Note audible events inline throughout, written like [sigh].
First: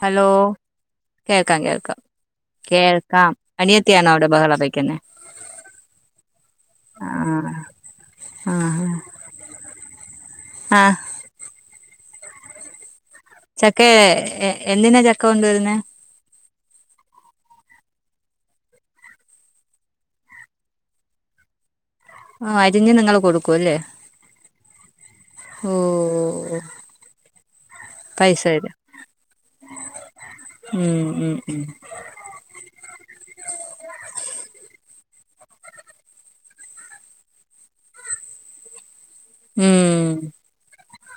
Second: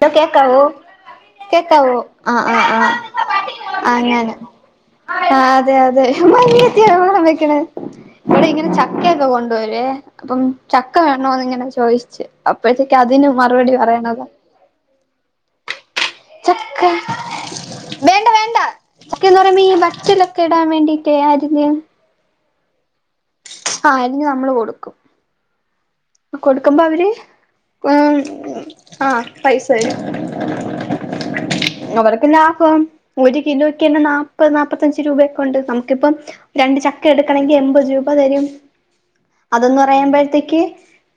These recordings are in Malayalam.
ഡോ ഹലോ കേക്കാവോ കേൾക്കാം കേക്കാവോ കേൾക്കാം ആഹ് ആഹ് ആഹ് കേൾക്കാം അനിയത്തിയാണോ അവിടെ അങ്ങനെ ബഹളം വെക്കുന്നെ ആ അതെ അതെ അമ്മായിയെത്തിനാ ബഹളം ആഹ് വെക്ക്ണ് ഇവിടെ ഇങ്ങനെ ആഹ് ചക്കയൊക്കെ കൊണ്ട് വരോയ് അപ്പം ചക്ക ആഹ് വേ [unintelligible] ഇങ്ങനെ ചോയിച്ച് അപ്പഴത്തേക്ക് അതിനും ചക്കെ എ എന്തിനാ ചക്ക കൊണ്ടുവരുന്നെ ചക്ക ബെൻ ചക്ക വേണ്ട ചക്ക എന്ന് പറയുമ്പോ ഈ വറ്റലൊക്കെ ഇടാൻ വേണ്ടീട്ട് അരിഞ്ഞ് ആ അരിഞ് നിങ്ങള് കൊടു ആ അരിഞ് നമ്മള് കൊട്ക്കും ഓഹ് കൊട്ക്ക്മ്പോ അവര് ഉം പൈസ തരും ആഹ് പൈസ തരും ഉം ഉം ഉം അവർക്ക് ലാഫം ഒര് കിലോയ്ക്കെന്നെ നാപ്പത് നാപ്പത്തഞ്ച് രൂപയൊക്കെയുണ്ട് നമുക്കിപ്പം രണ്ട് ചക്ക എടുക്കണെങ്കി എൺമ്പത് രൂപ തരും അത് ന്ന് ഉം പറയുമ്പഴത്തേക്ക്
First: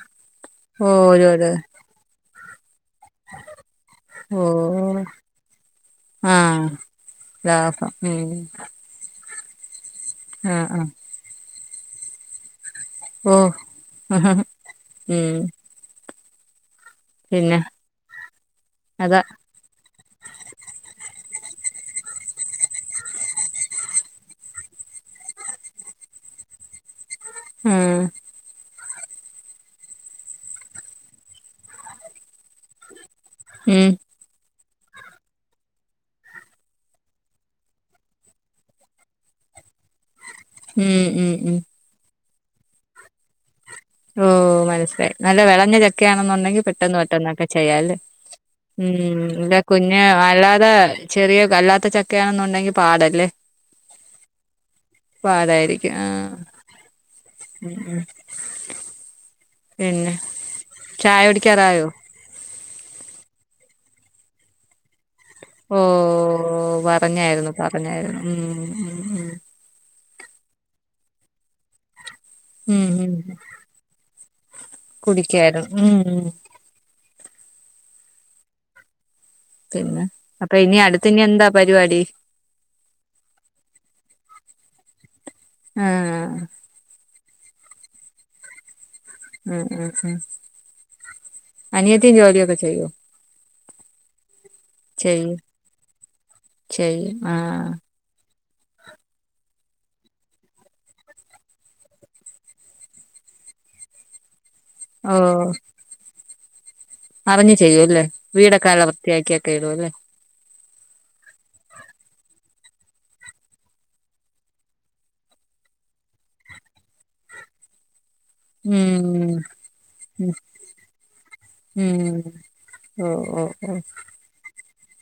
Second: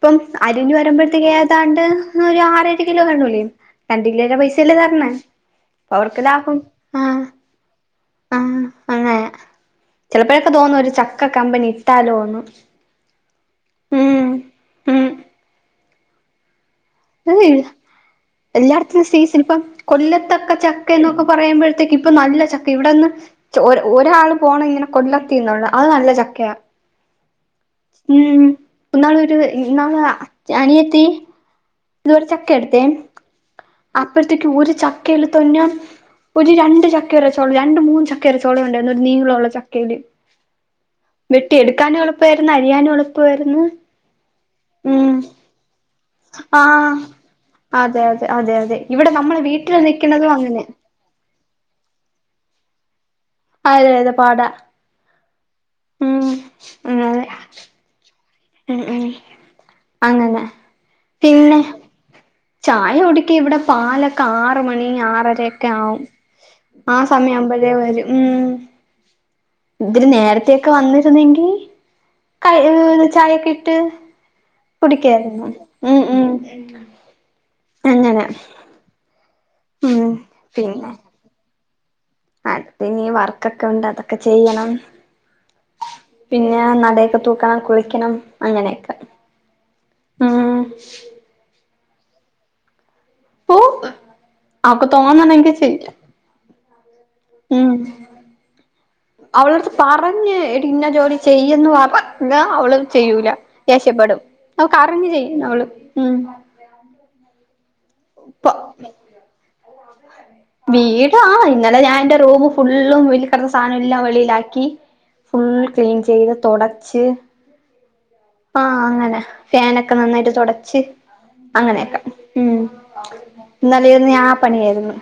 ഇപ്പം അരിഞ്ഞു ഓഹ് ഒരു വരുമ്പഴത്തേക്ക് ഒരു ഏതാണ്ട് ഒരു ആറ് ഒരു കിലോ കാണൂലേ രണ്ട് കിലോന്റെ പൈസയല്ലെ ഓഹ് തരണെ അവർക്ക് ലാഫം ആഹ് ആഹ് ലാഭം ഉം ആഹ് അങ്ങനെ ചിലപ്പഴൊക്കെ ആഹ് തോന്നും ആഹ് ഒരു ചക്ക കമ്പനി ഇട്ടാലോന്ന് ഓഹ് ഉം ഹ്ഹ്ഹ് ഉം പിന്നെ അതേയ് എല്ലാട്ത്തും അതാ സീസണിപ്പം കൊല്ലത്തക്കെ ചക്ക എന്നൊക്കെ പറയുമ്പഴത്തേക്ക് ഇപ്പോ നല്ല ചക്ക ഇവിടെന്ന് ചെ ഒര് ഒരാള് പോണം ഇങ്ങനെ കൊല്ലത്തീന്നുള്ള അത് നല്ല ചക്കയാ ഉം ഉം ഇന്നാളൊരു ഇ ഇന്നാള് അനിയത്തി ഇതുപോലെ ചക്ക എടുത്തേ ഉം അപ്പഴ്ത്തേക്ക് ഒരു ചക്കയല്ല തിന്ന ഒരു രണ്ട് ചക്കയുടെ ചൊള രണ്ടു മൂന്ന് ചക്കയുടെ ചൊള ഉണ്ടായിര്ന്നു ഒരു നീളഉള്ള ചക്കയില് ഉം ഉം വെട്ടി ഉം എടുക്കാനും എളുപ്പേയിര്ന്ന് അരിയാനും എളുപ്പേയിര്ന്ന് ഓഹ് മനസ്സിലായി നല്ല വെളഞ്ഞ ച ക്കയാണെന്നുണ്ടെങ്കി പെട്ടെന്ന് ആഹ് പെട്ടെന്നൊക്കെ ചെയ്യാല്ലേ അതെ അതെ അതെ അതെ ഇവിടെ ഉം നമ്മളെ ഇന്റെ വീട്ടില് കുഞ്ഞ് നിക്കണതും അങ്ങനെ അല്ലാതെ ചെറിയ ക അല്ലാത്ത ചക്കയാണെന്നുണ്ടെങ്കി പാടല്ലേ അതെ അതെ പാടാ പാടായിരിക്കും ഉം ആഹ് അതെ ഉം ഉം പിന്നെ അങ്ങനെ ചായ പിന്നെ കുടിക്കാറായോ ചായ കുടിക്കി ഇവിടെ പാലൊക്കെ ആറ് മണി ആറരെ ക്കെ ഓ ആവും ആ സമയ പറഞ്ഞായിരുന്നു ആവുമ്പഴേ വരും പറഞ്ഞായിരുന്നു ഉം ഉം ഉം ഇത്തിരി നേരത്തൊക്കെ വന്നിരുന്നെങ്കി കൈ ഉം ഉം ചായൊക്കെ ഇട്ട് കുടിക്കായിരുന്നു ഉം ഉം അങ്ങനെ പിന്നെ ഉം അപ്പ ഇനി അടുത്ത് ഇനി എന്താ പരുവാടി അട്ത്ത് ഇനി വർക്കൊക്കെ ഉണ്ട് അതൊക്കെ ചെയ്യണം ആഹ് പിന്നെ നടയൊക്കെ തൂക്കണം കുളിക്കണം അങ്ങനെയൊക്കെ ഉം ഉം ഉം അനിയത്തി ജോലിയൊക്കെ ചെയ്യോ ഓപ്പ് അവക്ക് ചെയ്യും തോന്നന്നണെങ്കിൽ ചെയ്യും ചെയ്യും ആഹ് അവളട്ത്ത് പറഞ്ഞ് എടീ ഇന്ന ജോലി ചെയ്യ്ന്ന് പറഞ്ഞാ അവള് ചെയ്യൂല ദേഷ്യപ്പെടും അവക്കറിഞ്ഞ് ഓ ചെയ്യും അവള് ഉം അറിഞ്ഞ് ചെയ്യും അല്ലേ ഇപ്പൊ വീടൊക്കെ അല്ല വൃത്തിയാക്കിയൊക്കെ ഇടൂ അല്ലേ വീട് ആ ഇന്നലെ ഞാൻ എന്റെ റൂമ് ഫുള്ളും [unintelligible] കിടന്ന സാധനോം എല്ലാം വെളിയിലാക്കി ഫുൾ ക്ലീൻ ചെയ്ത് തുടച്ച് ആഹ അങ്ങനെ ഉം ഫാനൊക്കെ നന്നായി ഉം തൊടച്ച് അങ്ങനെയൊക്കെ ഉം ഓ ഓ ഓ ഇന്നാലന്ന് ഞാൻ ആ പണിയായിരുന്നു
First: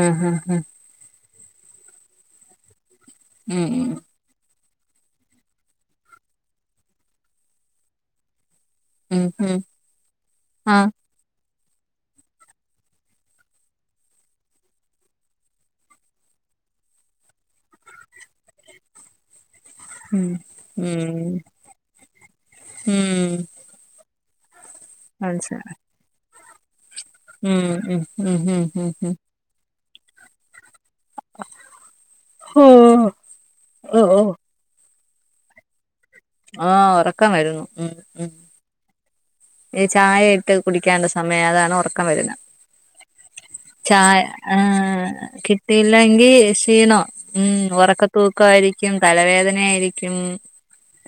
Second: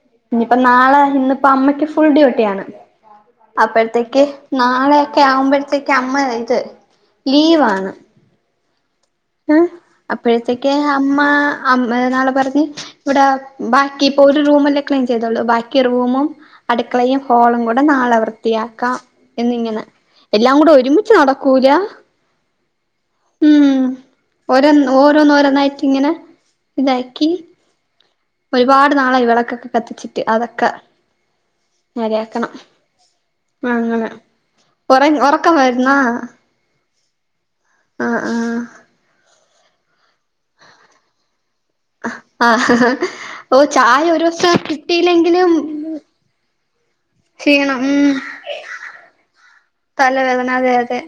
ആഹ് ആഹ് ഇനിയിപ്പോ ആഹ് നാളെ ഇന്നിപ്പോ അമ്മയ്ക്ക് ഫുൾ ഡ്യൂട്ടിയാണ് ഉം അപ്പഴ്ത്തേക്ക് നാളെയൊക്കെ ആവുമ്പോഴത്തേക്ക് അമ്മ ഇത് ലീവാണ് ഉം ഉം അപ്പോഴത്തേക്ക ആഹ് അമ്മ [unintelligible] ഇവിടെ ബാക്കി ഇപ്പൊ ഒരു റൂമല്ലേ ക്ലീൻ ചെയ്തോള്ളൂ ബാക്കി റൂമും അടുക്കളയും ഹോളും കൂടെ നാളെ വൃത്തിയാക്കാം എന്നിങ്ങനെ ഉം എല്ലാം കൂടെ ഒരുമിച്ച് ഉം നടക്കൂല ഉം ഓരോ മനസ്സിലായി ഓരോന്നോരോന്നായിട്ടി ങ്ങനെ ഇതാക്കി ഉം ഉം ഉം ഉം ഉം ഒരുപാട് ഉം നാളായി വിളക്കൊക്കെ കത്തിച്ചിട്ട് അതൊക്കെ നേരെയാക്കണം ഹോ ആ ഓ അങ്ങനെ ഓ ഉറ ഉറക്കംവരുന്നാ ആഹ് ഉറക്കം വരുന്നു ഉം ഉം ആഹ് ഈ ചായകെ കുടികാനുളള സമയായി അതാണ് ഉറക്ക വരുന്ന ആഹ് ഓഹ് ചായ ഒരു ദിവസം കിട്ടിയില്ലെങ്കിലും കിട്ടിയില്ലെങ്കിൽ ക്ഷീണോ ഉം ക്ഷീണം ഉം ഉറക്കത്തൂക്കയിരിക്കും തലവേദനയായിരിക്കും തലവേദന അതെ അതെ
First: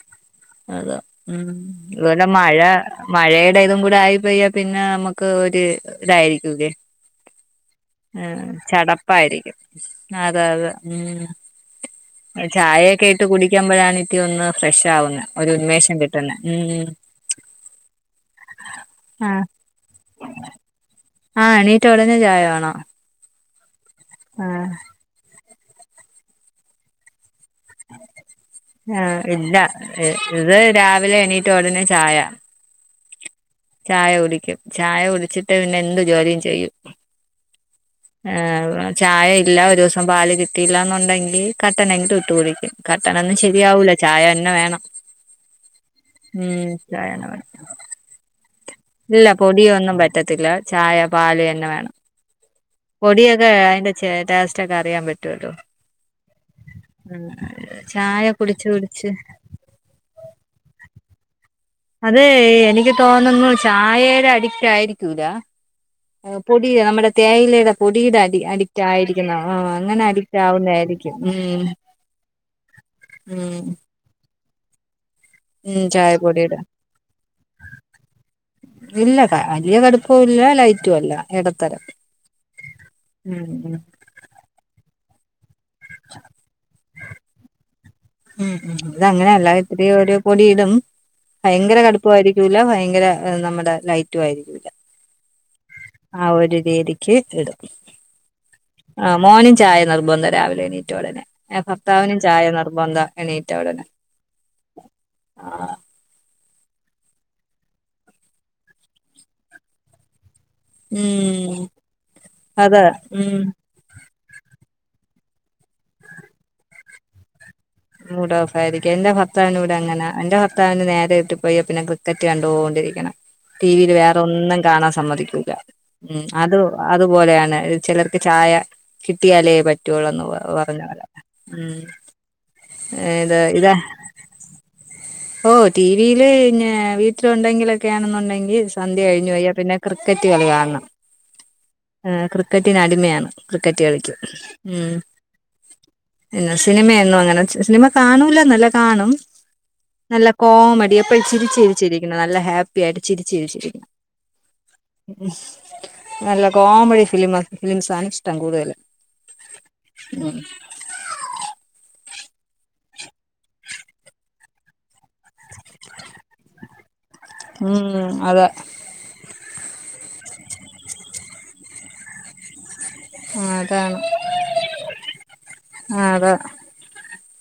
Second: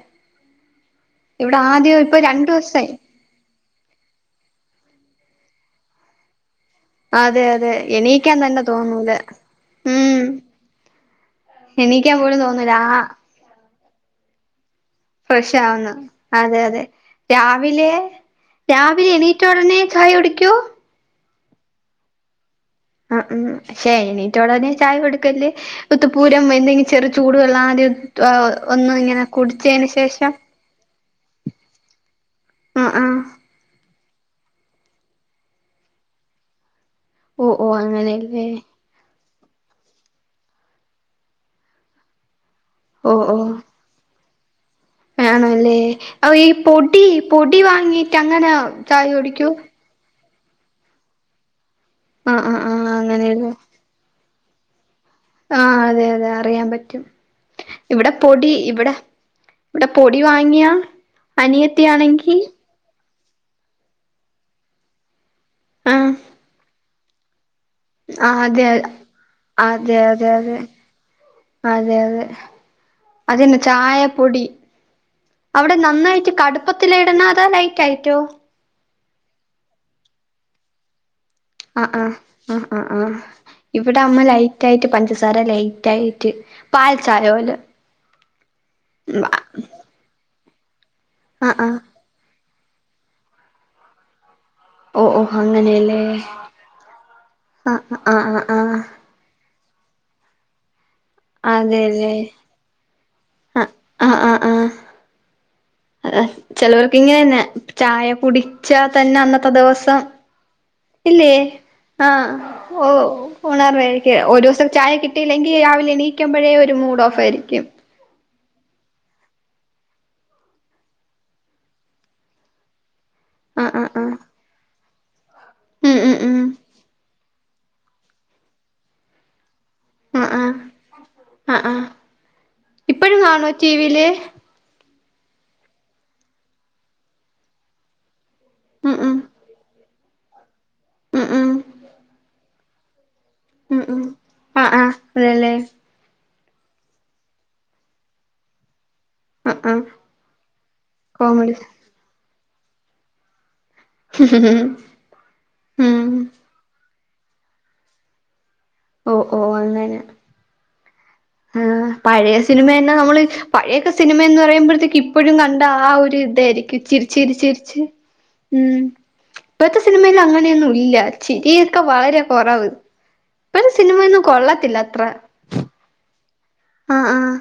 അതെ ഉം ഇവിടെ ആദ്യം ഇപ്പൊ ഇവടെ രണ്ടു മഴ ദിവസായി മഴയുടെ ഇതും കൂടെ ആയി പോയ പിന്നെ നമുക്ക് ഒരു ഇതായിരിക്കല്ലേ അതെ അതെ എണീക്കാൻ ഉം തന്നെ തോന്നൂല ചടപ്പായിരിക്കും അത അതെ ഉം എണീക്കാ ചായയൊക്കെ ഇട്ട് കുടിക്കുമ്പോഴാണ് പിന്നെ ഒന്ന് ഫ്രഷ് ആവുന്നത് ഫ്രഷാവുന്ന് അതെ അതെ രാവിലെ രാവിലെ എണീറ്റ ആഹ് ഉടനെ ചായ് കുടിക്കൊ ആഹ് എണീറ്റ ഒടനെ ചായ വേണം ആ ഉം പക്ഷേ എണീറ്റ ഉടനെ ചായ കൊടുക്കല് ഉത്തപ്പൂരം എന്തെങ്കി ചെറു ചൂട് വെള്ളം ആദ്യം ഒന്ന് ആഹ് ഇങ്ങനെ കുടിച്ചതിന് ശേഷം റ്റ ഉടനെ ചായ ഉം ആഹ് ചായ കുടിക്കും ചായ കുടിച്ചിട്ടേ പിന്നെ എന്ത് ജോലിയും ചെയ്യു. ഓ ഓ അങ്ങനെയല്ലേ ആഹ്. ചായ ഇല്ല ഒരു ദിവസം പാല് കിട്ടിയില്ലാന്നുണ്ടെങ്കിൽ കട്ടണെങ്കിൽ ഇട്ട് കുടിക്കും. ഓ കട്ടനൊന്നും ഓ ശരിയാവൂല, ചായ തന്നെ വേണം. ആണല്ലേ അ ഈ ഉം പൊടി ചായ തന്നെ വേണം പൊടി വാങ്ങിട്ട് അങ്ങനെ ചായ ഇല്ല കുടിക്കൂ പൊടി ഒന്നും പറ്റത്തില്ല, ചായ പാല് തന്നെ വേണം. ആഹ് ആഹ് ആഹ്. പൊടിയൊക്കെ അങ്ങനെയല്ലേ അതിന്റെ ടേസ്റ്റ് ഒക്കെ അറിയാൻ പറ്റും. ട്ടട്ടോ ആഹ് അതെ അതെ അറിയാൻ പറ്റും ഇവിടെ ചായ പൊടി കുടിച്ച് ഇവിടെ കുടിച്ച് ഇവിടെ പൊടി വാങ്ങിയാ അനിയ അതെ എനിക്ക് തോന്നുന്നു ചായയുടെ അഡിക്റ്റ് ആയിരിക്കൂല. ആഹ് പൊടി നമ്മുടെ തേയിലയുടെ പൊടിടെ അഡി ആഹ് അതെ അഡിക്റ്റ് ആയിരിക്കുന്നോ ആഹ് അതെ അങ്ങനെ അതെ അഡിക്റ്റ് അതെ ആവുന്നായിരിക്കും ഉം. അതിന് ഉം ചായപ്പൊടി അവിടെ ഉം നന്നായിട്ട് ചായപ്പൊടിയുടെ കടുപ്പത്തിലിടണോ അതോ ലൈറ്റ് ആയിട്ടോ. ഇല്ല വലിയ കടുപ്പവും ഇല്ല ലൈറ്റും അല്ല. ഇടത്തരം ആ ആ ആ ആ ആ ഉം ഉം ഇവിടെ ത്തെ അമ്മ ലൈറ്റ് ആയിട്ട് പഞ്ചസാര ലൈറ്റ് ആയിട്ട് പാൽ ചായ പോലെ ഉം ഉം ഇത് അങ്ങനെയല്ല ഇത്തിരി ഒരു പൊടിയിടും, ആഹ് ആഹ് ഭയങ്കര കടുപ്പമായിരി ക്കുല ഭയങ്കര നമ്മുടെ ലൈറ്റ് ആയിരിക്കൂല. ഓ ഓ അങ്ങനെയല്ലേ. ആ ഒരു രീതിക്ക് ഇടും. ആ ആ ആ ആ മോനും ചായ നിർബന്ധാ രാവിലെ എണീറ്റോടനെ അതെല്ലേ ഭർത്താവിനും ചായ നിർബന്ധാ എണീറ്റ ഉടനെ. ആ ആ അഹ് ചിലവർക്ക് ഇങ്ങനെ ചായ കുടിച്ചാ തന്നെ അന്നത്തെ ദിവസം ഇല്ലേ ഉം ആ അതെ ഓ ഉം ഉണർവേ. എ ഒരൂസം ചായ കിട്ടില്ലെങ്കി രാവിലെ എണീക്കുമ്പഴേ ഒരു മൂഡ് ഓഫ് ആയിരിക്കും. മൂഡ് ഓഫ് ആയിരിക്കും, എന്റെ ഭർത്താവിനും ഇവിടെ അങ്ങന എന്റെ ഭർത്താവിന് നേരെ വീട്ടിപ്പോയാ പിന്നെ ക്രിക്കറ്റ് കണ്ടോണ്ടിരിക്കണം. ആ ടി വി ആ ല് ആ വേറെ ഒന്നും കാണാൻ സമ്മതിക്കൂല ഉം ആത് ഒ അതുപോലെയാണ് ചിലർക്ക് ചായ കിട്ടിയാലേ പറ്റ് ആ പറ്റുവൊള്ളന്ന് വ ആ വറഞ്ഞ പോലെ ഉം. ഇപ്പഴും ഇത് കാണോ റ്റി ഇതാ വി യില്. ഓ ടി വി ല് ന്നെ വീട്ടിലുണ്ടെങ്കിലൊക്കെ ആണെന്നുണ്ടെങ്കി ഉം സന്ധ്യ ഉം കഴിഞ്ഞു പോയ പിന്നെ ക്രിക്കറ്റ് കളി കാണം. ഉം ഉം ആ ക്രിക്കറ്റിന് അടിമയാണ് ഉം ക്രിക്കറ്റ് ഉം കളിക്കും ആ ആ ഉം. അതെല്ലേ പിന്നെ സിനിമയന്നും അങ്ങനെ സിനിമ കാണൂല എന്നല്ല കാണും. ആ ആ നല്ല കോമഡി എപ്പോഴും കോമഡി ചിരിച്ചിരിച്ചിരിക്കണം, നല്ല ഹാപ്പി ആയിട്ട് ചിരിച്ചിരിച്ചിരിക്കണം. ഉം നല്ല കോമഡി ഫിലിമ ഫിലിംസാണ് ഇഷ്ടം കൂടുതൽ. ഓ ഓ അങ്ങനെ [unintelligible] ആ പഴയ സിനിമ തന്നെ നമ്മൾ പഴയൊക്കെ സിനിമ എന്ന് പറയുമ്പോഴത്തേക്ക് ഇപ്പോഴും ക ണ്ടാ ഒരു ഇതായിരിക്കും, ചിരി ച്ചിരി ച്ചിരിച്ച് ഉം അതെ ഉം. ഇപ്പഴത്തെ സിനിമല് അങ്ങനെയൊന്നും ഇല്ല ചിരിയൊക്കെ വളരെ കുറവ്. ആ ഇപ്പഴത്തെ അതാണ് സിനിമയൊന്നും കൊള്ളത്തില്ല അത്ര ആ അതാ. ആഹ് ആഹ്.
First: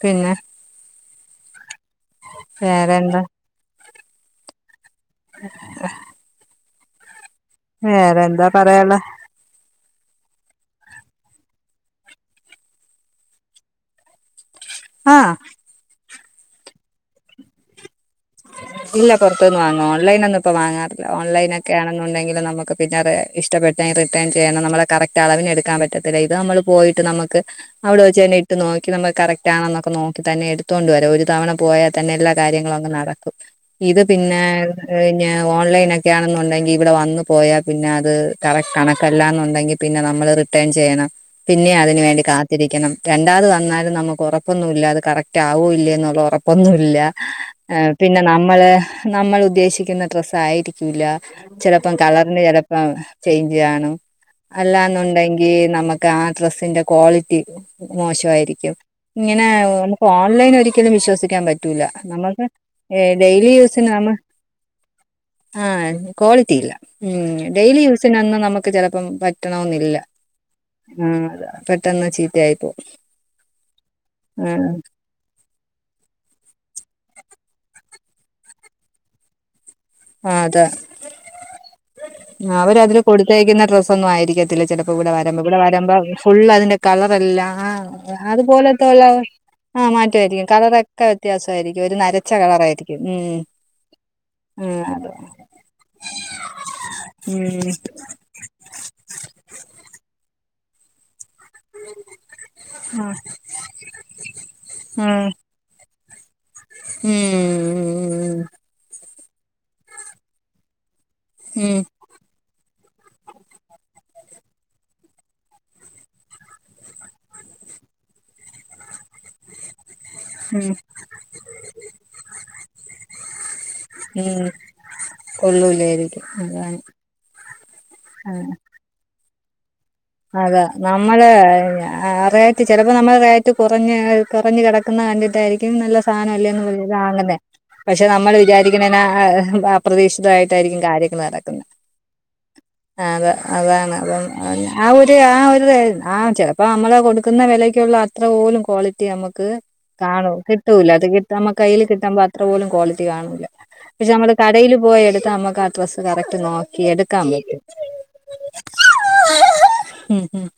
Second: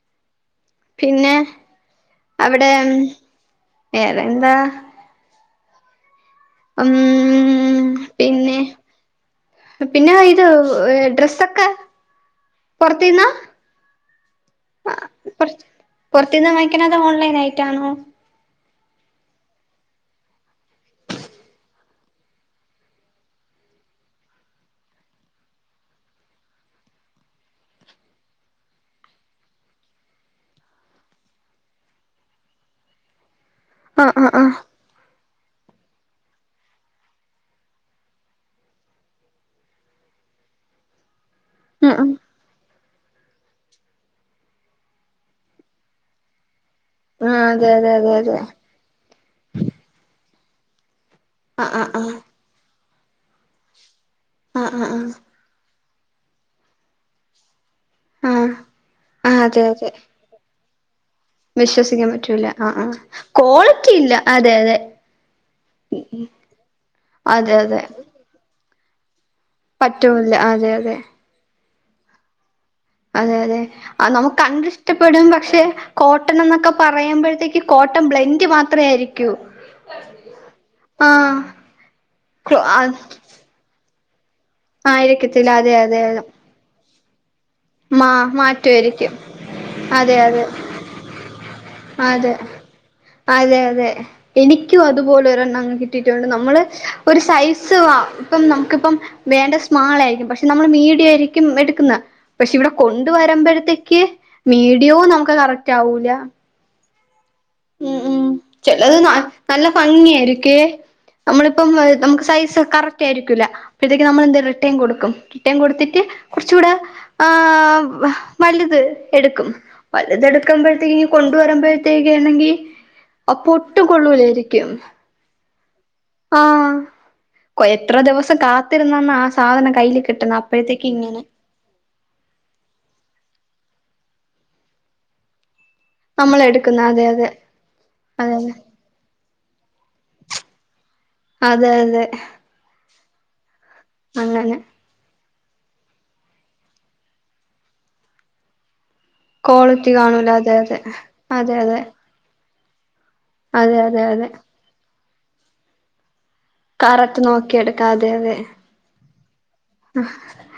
പിന്നെ പിന്നെ അവിടെ വേറെന്താ വേറെ എന്താ ആഹ് ഉം വേറെ എന്താ പിന്നെ പറയാള്ളെ പിന്നെ അ ഇത് ഡ്രസ്സൊക്കെ പൊറതീന്നാ ആഹ് പൊർത്ത്ന്ന വാങ്ങിക്കണ അതോ ഓൺലൈൻ ആയിട്ടാണോ ഇല്ല പൊറത്തുന്ന വാങ്ങും ഓൺലെയ്നൊന്നും ഇപ്പ വാങ്ങാറില്ല ഓൺൈനൊക്കെ ആണെന്നുണ്ടെങ്കിൽ നമുക്ക് പിന്നെഅത് ഇഷ്ടപ്പെട് റിട്ടേൺ ചെയ്യണം നമ്മളെ കറക്റ്റ് അളവിന് എടുക്കാൻ പറ്റത്തില്ല ഇത് നമ്മള് പോയിട്ട് നമക്ക് അവിടെ വെച്ച് തന്നെ ഇട്ട് നോക്കി നമ്മക്ക് കറക്റ്റ് ആണെന്നൊക്കെ നോക്കി തന്നെ എടുത് കൊണ്ട് വരാം ഒരു തവണ പോയാ തന്നെ എല്ലാ കാര്യങ്ങളും അങ്ങ് നടക്കും ഇത് ആഹ് ആഹ് പിന്നെ ആഹ് പിന്നെ ഓൺലൈൻ ഒക്കെയാണെന്നുണ്ടെങ്കി ഇവിടെ വന്ന് പോയാ പിന്നെ അത് കറക്റ്റ് കണക്കല്ലാന്നുണ്ടെങ്കിൽ പിന്നെ നമ്മള് റിട്ടേൺ ചെയ്യണം പിന്നെ ഉം അതിന് ഉം വേണ്ടി കാത് ത്തിരിക്കണം രണ്ടാത് വന്നാലും നമക്ക് ഉറപ്പൊന്നുല്ല അത് കറക്റ്റ് ആകോ ഇല്ലെ എന്നുള്ള ഉറപ്പൊന്നും ഇല്ല ആ അതെ അതെ അതെ അതെ അതെ നമ്മൾ ഉദ്ദേശിക്കുന്ന ഡ്രസ്സായിരിക്കൂല്ല ആ ആ ചെലപ്പോ ആ കളറിൻ ചെ ആ ചേയ്ഞ്ച് ചെയാണം ആ ആ ആ അല്ലാന്നുണ്ടെങ്കി ഇ നമ്മക്ക് ആ ഡ്രസിന്റെ ക്വാളിറ്റി ആ മോശയിരിക്കും ആ ഇങ്ങനെ അതെ ഒ അതെ നമുക്ക് ഓൺ ഓൺലൈൻ ഒരിക്കലും വിശ്വസിക്കാൻ പറ്റൂല്ല വിശ്വസിക്കാൻ നമക്ക് പറ്റൂല ആ ആ എ ഡെയ്ലി യൂസിന് ക്വാളിറ്റി നമ ഇല്ല അതെ അതെ ആ ക്വാളിറ്റി ഇല്ല ഉം അതെ ഡെയ്ലി അതെ യൂസിനൊന്നും നമ്മക്ക് ചെലപ്പംപറ്റ് ട്ടണമെന്നില്ല പറ്റൂല്ല അതെ അതെ ആ പെട്ടെന്ന് ചീത്തയായിപ്പോ അതെ അതെ അ നമുക്ക് കണ്ടിഷ്ട പെടും പക്ഷെ കോട്ടൺ എന്നൊക്കെ പറയുമ്പോഴത്തേക്ക് കോട്ടൺ ബ്ലെൻഡ് മാത്രെ ആയിരിക്കൂ [unintelligible] ആഹ് അത ആഹ് ആഹ് അവര് അതില് കൊടുത്തേക്കുന്ന ഡ്രസ്സ ഒന്നും ആയിരിക്കത്തില്ല ചിലപ്പോ ഇവടെ വരമ്പോ ആയിരിക്കത്തില്ല ഇവടെ അതെ വരമ്പോ അതെ അതെ ഫുള് അതിന് കളറല്ല ആ മാ അതുപോലെത്തല്ലോ മാറ്റമായിരിക്കും ആഹ് അതെ അതെ മാറ്റമായിരിക്കും കളറൊക്കെ വ്യത്യാസമായിരിക്കും ഒരു നരച്ച അതെ കളറ ആയിരിക്കും ഉം അതെ അതെ എനിക്കും ഉം അത് അതുപോലെ ഒരെണ്ണങ്ങ് കിട്ടിയിട്ടുണ്ട് നമ്മള് ഒരു ഉം സൈസ് വാ പ്പം നമുക്കിപ്പം വേണ്ട സ്മാൾ ആയിരിക്കും പക്ഷെ നമ്മള് മീഡിയായിരിക്കും ക്കും എടുക്കുന്ന പക്ഷെ ഇവിടെ കൊണ്ട് വരുമ്പോഴത്തേക്ക് മീഡിയോ ഉം നമക്ക് കറക്റ്റ് ആവൂല ഉം ഉ ഉം ചെലത് ന നല്ല ഭംഗിയായിരിക്കേ നമ്മളിപ്പം ഉം നമുക്ക് സൈസ് കറക്റ്റ് റ്റാ ആയിരിക്കൂല അ പ്പഴത്തേക്ക് നമ്മൾ എന്ത റിട്ടേൺ കൊടുക്കും റിട്ടേൺ കൊടുത്തിട്ട് കുറചൂടെ ആഹ് വലുത് എടുക്കും ഉം വെലുതടുക്കുമ്പഴത്തേക്ക് കൊണ്ട് വരുമ്പോഴത്തേക്ക് നങ്കി അപ്പൊ ഒട്ടും കൊള്ളൂലായിരിക്കും കൊള്ളൂലേയിരികും ആഹ് കൊ എത്ര ദിവസം കാത്തിരുന്നന്ന ആ സാധനം കയ്ൽകിട്ട അതെ നമ്മള് ആ റേറ്റ് ചിലപ്പോ നമ്മൾ ആ റേറ്റ് കുറഞ്ഞ കുറഞ് കിടക്കുന്ന കണ്ടിയിട്ടായിരിക്കും നല്ല സാനം നമ്മൾ അല്ലേന്ന് എടുക്കുന്ന പറഞ്ഞ് അതെ അതെ വാങ്ങുന്നെ പക്ഷെ നമ്മൾ അതെ അതെ വിചാരിക്കുന്നേ അപ്രതീക്ഷിതമായിട്ടായിരക്കും കാര്യങ്ങൾ നടക് അതെ അതെ ആഹ് അതാ അതാണ് അപ്പം അങ്ങനെ ആ ഒരു ആ ഒരു ആ ചിലപ്പോ നമ്മള് കൊടുക്കുന്ന വിലക്കുള്ള അത്ര പോലും ക്വാളിറ്റി കിട്ടി നമ്മക്ക് ക്വാളിറ്റി കാണൂല കാണും അതെ അതെ കിട്ടൂല അത് കിട്ടു നമ്മു അതെ അതെ കയ്യിൽ കിട്ടുമ്പോ അത്ര പോലും ക്വാളിറ്റി കാണൂല്ല അതെ അതെ പക്ഷെ അതെ നമ്മള് കടയിൽ പോയ എടുത്ത് നമുക്ക് ആ ഡ്രസ്സ് കറക്റ്റ് നോക്കാം കറക്റ്റ് നോക്കിയെടുക്കാം അതെ അതെ ഉം ഉം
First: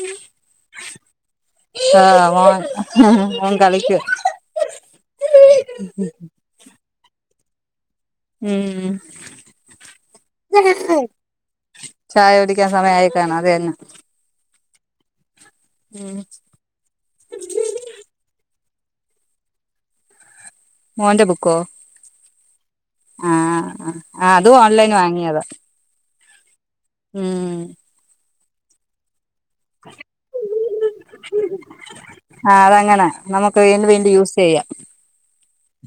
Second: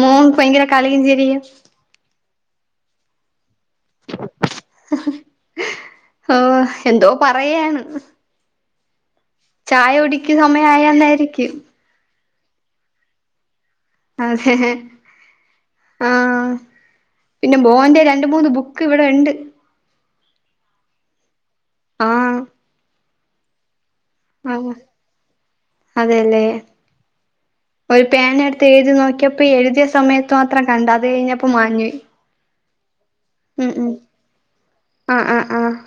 മോൻ ഭയങ്കര കളിയും ചിരിയും ആഹ് മോൻ കളിക്കുവാ ഓ എന്തോ പറയാണ് ഉം ഉം ചായകുടിക്കു സമയം ആയകൊ ണ്ടായിരിക്കും ചായ കുടിക്കാൻ സമയായിട്ടാണ് അതു തന്നെ അതെ ഉം ആഹ് പിന്നെ മോന്റെ രണ്ട് മൂന്ന് ബുക്ക് ഇവിടെ ഉണ്ട് മോന്റെ ബുക്കോ ആഹ് ആഹ് ആ അതും ആഹ് ഓൺലൈൻ വാങ്ങിയതാ അതെല്ലേ ഉം ഒരു പേന എടുത്ത് എഴുതി നോക്കിയപ്പം ഇപ്പൊ എഴുതിയ സമയത്ത് മാത്രം കണ്ട് അത് കഴിഞ്ഞപ്പോ മാഞ്ഞുപോയി ആ അതങ്ങനാ നമുക്ക് ഉം വീണ്ടും ഉം വീണ്ടും യൂസ് ചെയ്യാം ആഹ് ആഹ് അ ആഹ്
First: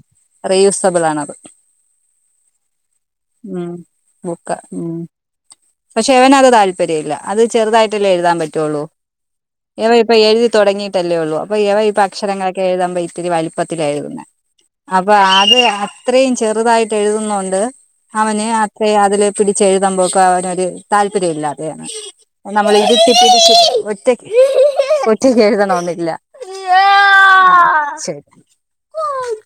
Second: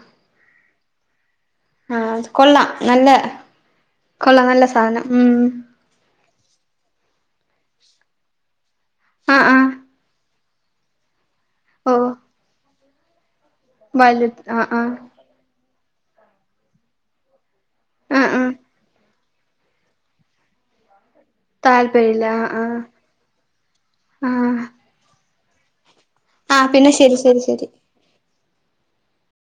റീയൂസബിൾ ആണത് ആഹ് അ കൊള്ളാം നല്ല ഉം കൊള്ളാം നല്ല സാധനം ഉം പക്ഷെ അവനത് താല്പര്യം ഇല്ല അത് ചെറുതായിട്ടല്ലേ എഴുതാൻ പറ്റുവുള്ളൂ ആഹ് ആഹ് എവനിപ്പോ എഴുതി തുടങ്ങിയിട്ടല്ലേ ഉള്ളൂ അപ്പ ഇവ ഇ ഓ അക്ഷരങ്ങളൊക്കെ എഴുതുമ്പോൾ ഇത്തിരി വലിപ്പ പ്പത്തിലാ എഴുതുന്നെ വലുത് ആഹ് ആഹ് അപ്പൊ അത് അത്രയും ചെറുതായിട്ട് എഴുതുന്ന കൊണ്ട് ആഹ് അവന് ആഹ് അത് അതില് പിടിച്ച് എഴുതുമ്പോക്കെ അവനൊരു താല്പര്യം ഇല്ലാതെയാണ് താല്പര്യല്ല നമ്മൾ ആഹ് എഴുതിപ്പിച്ച് ഒറ്റക്ക് ആഹ് ആഹ് ഒറ്റയ്ക്കു എഴുതണമെന്നില്ല ആഹ് പിന്നെ ശരി ശരി ശരി ശരി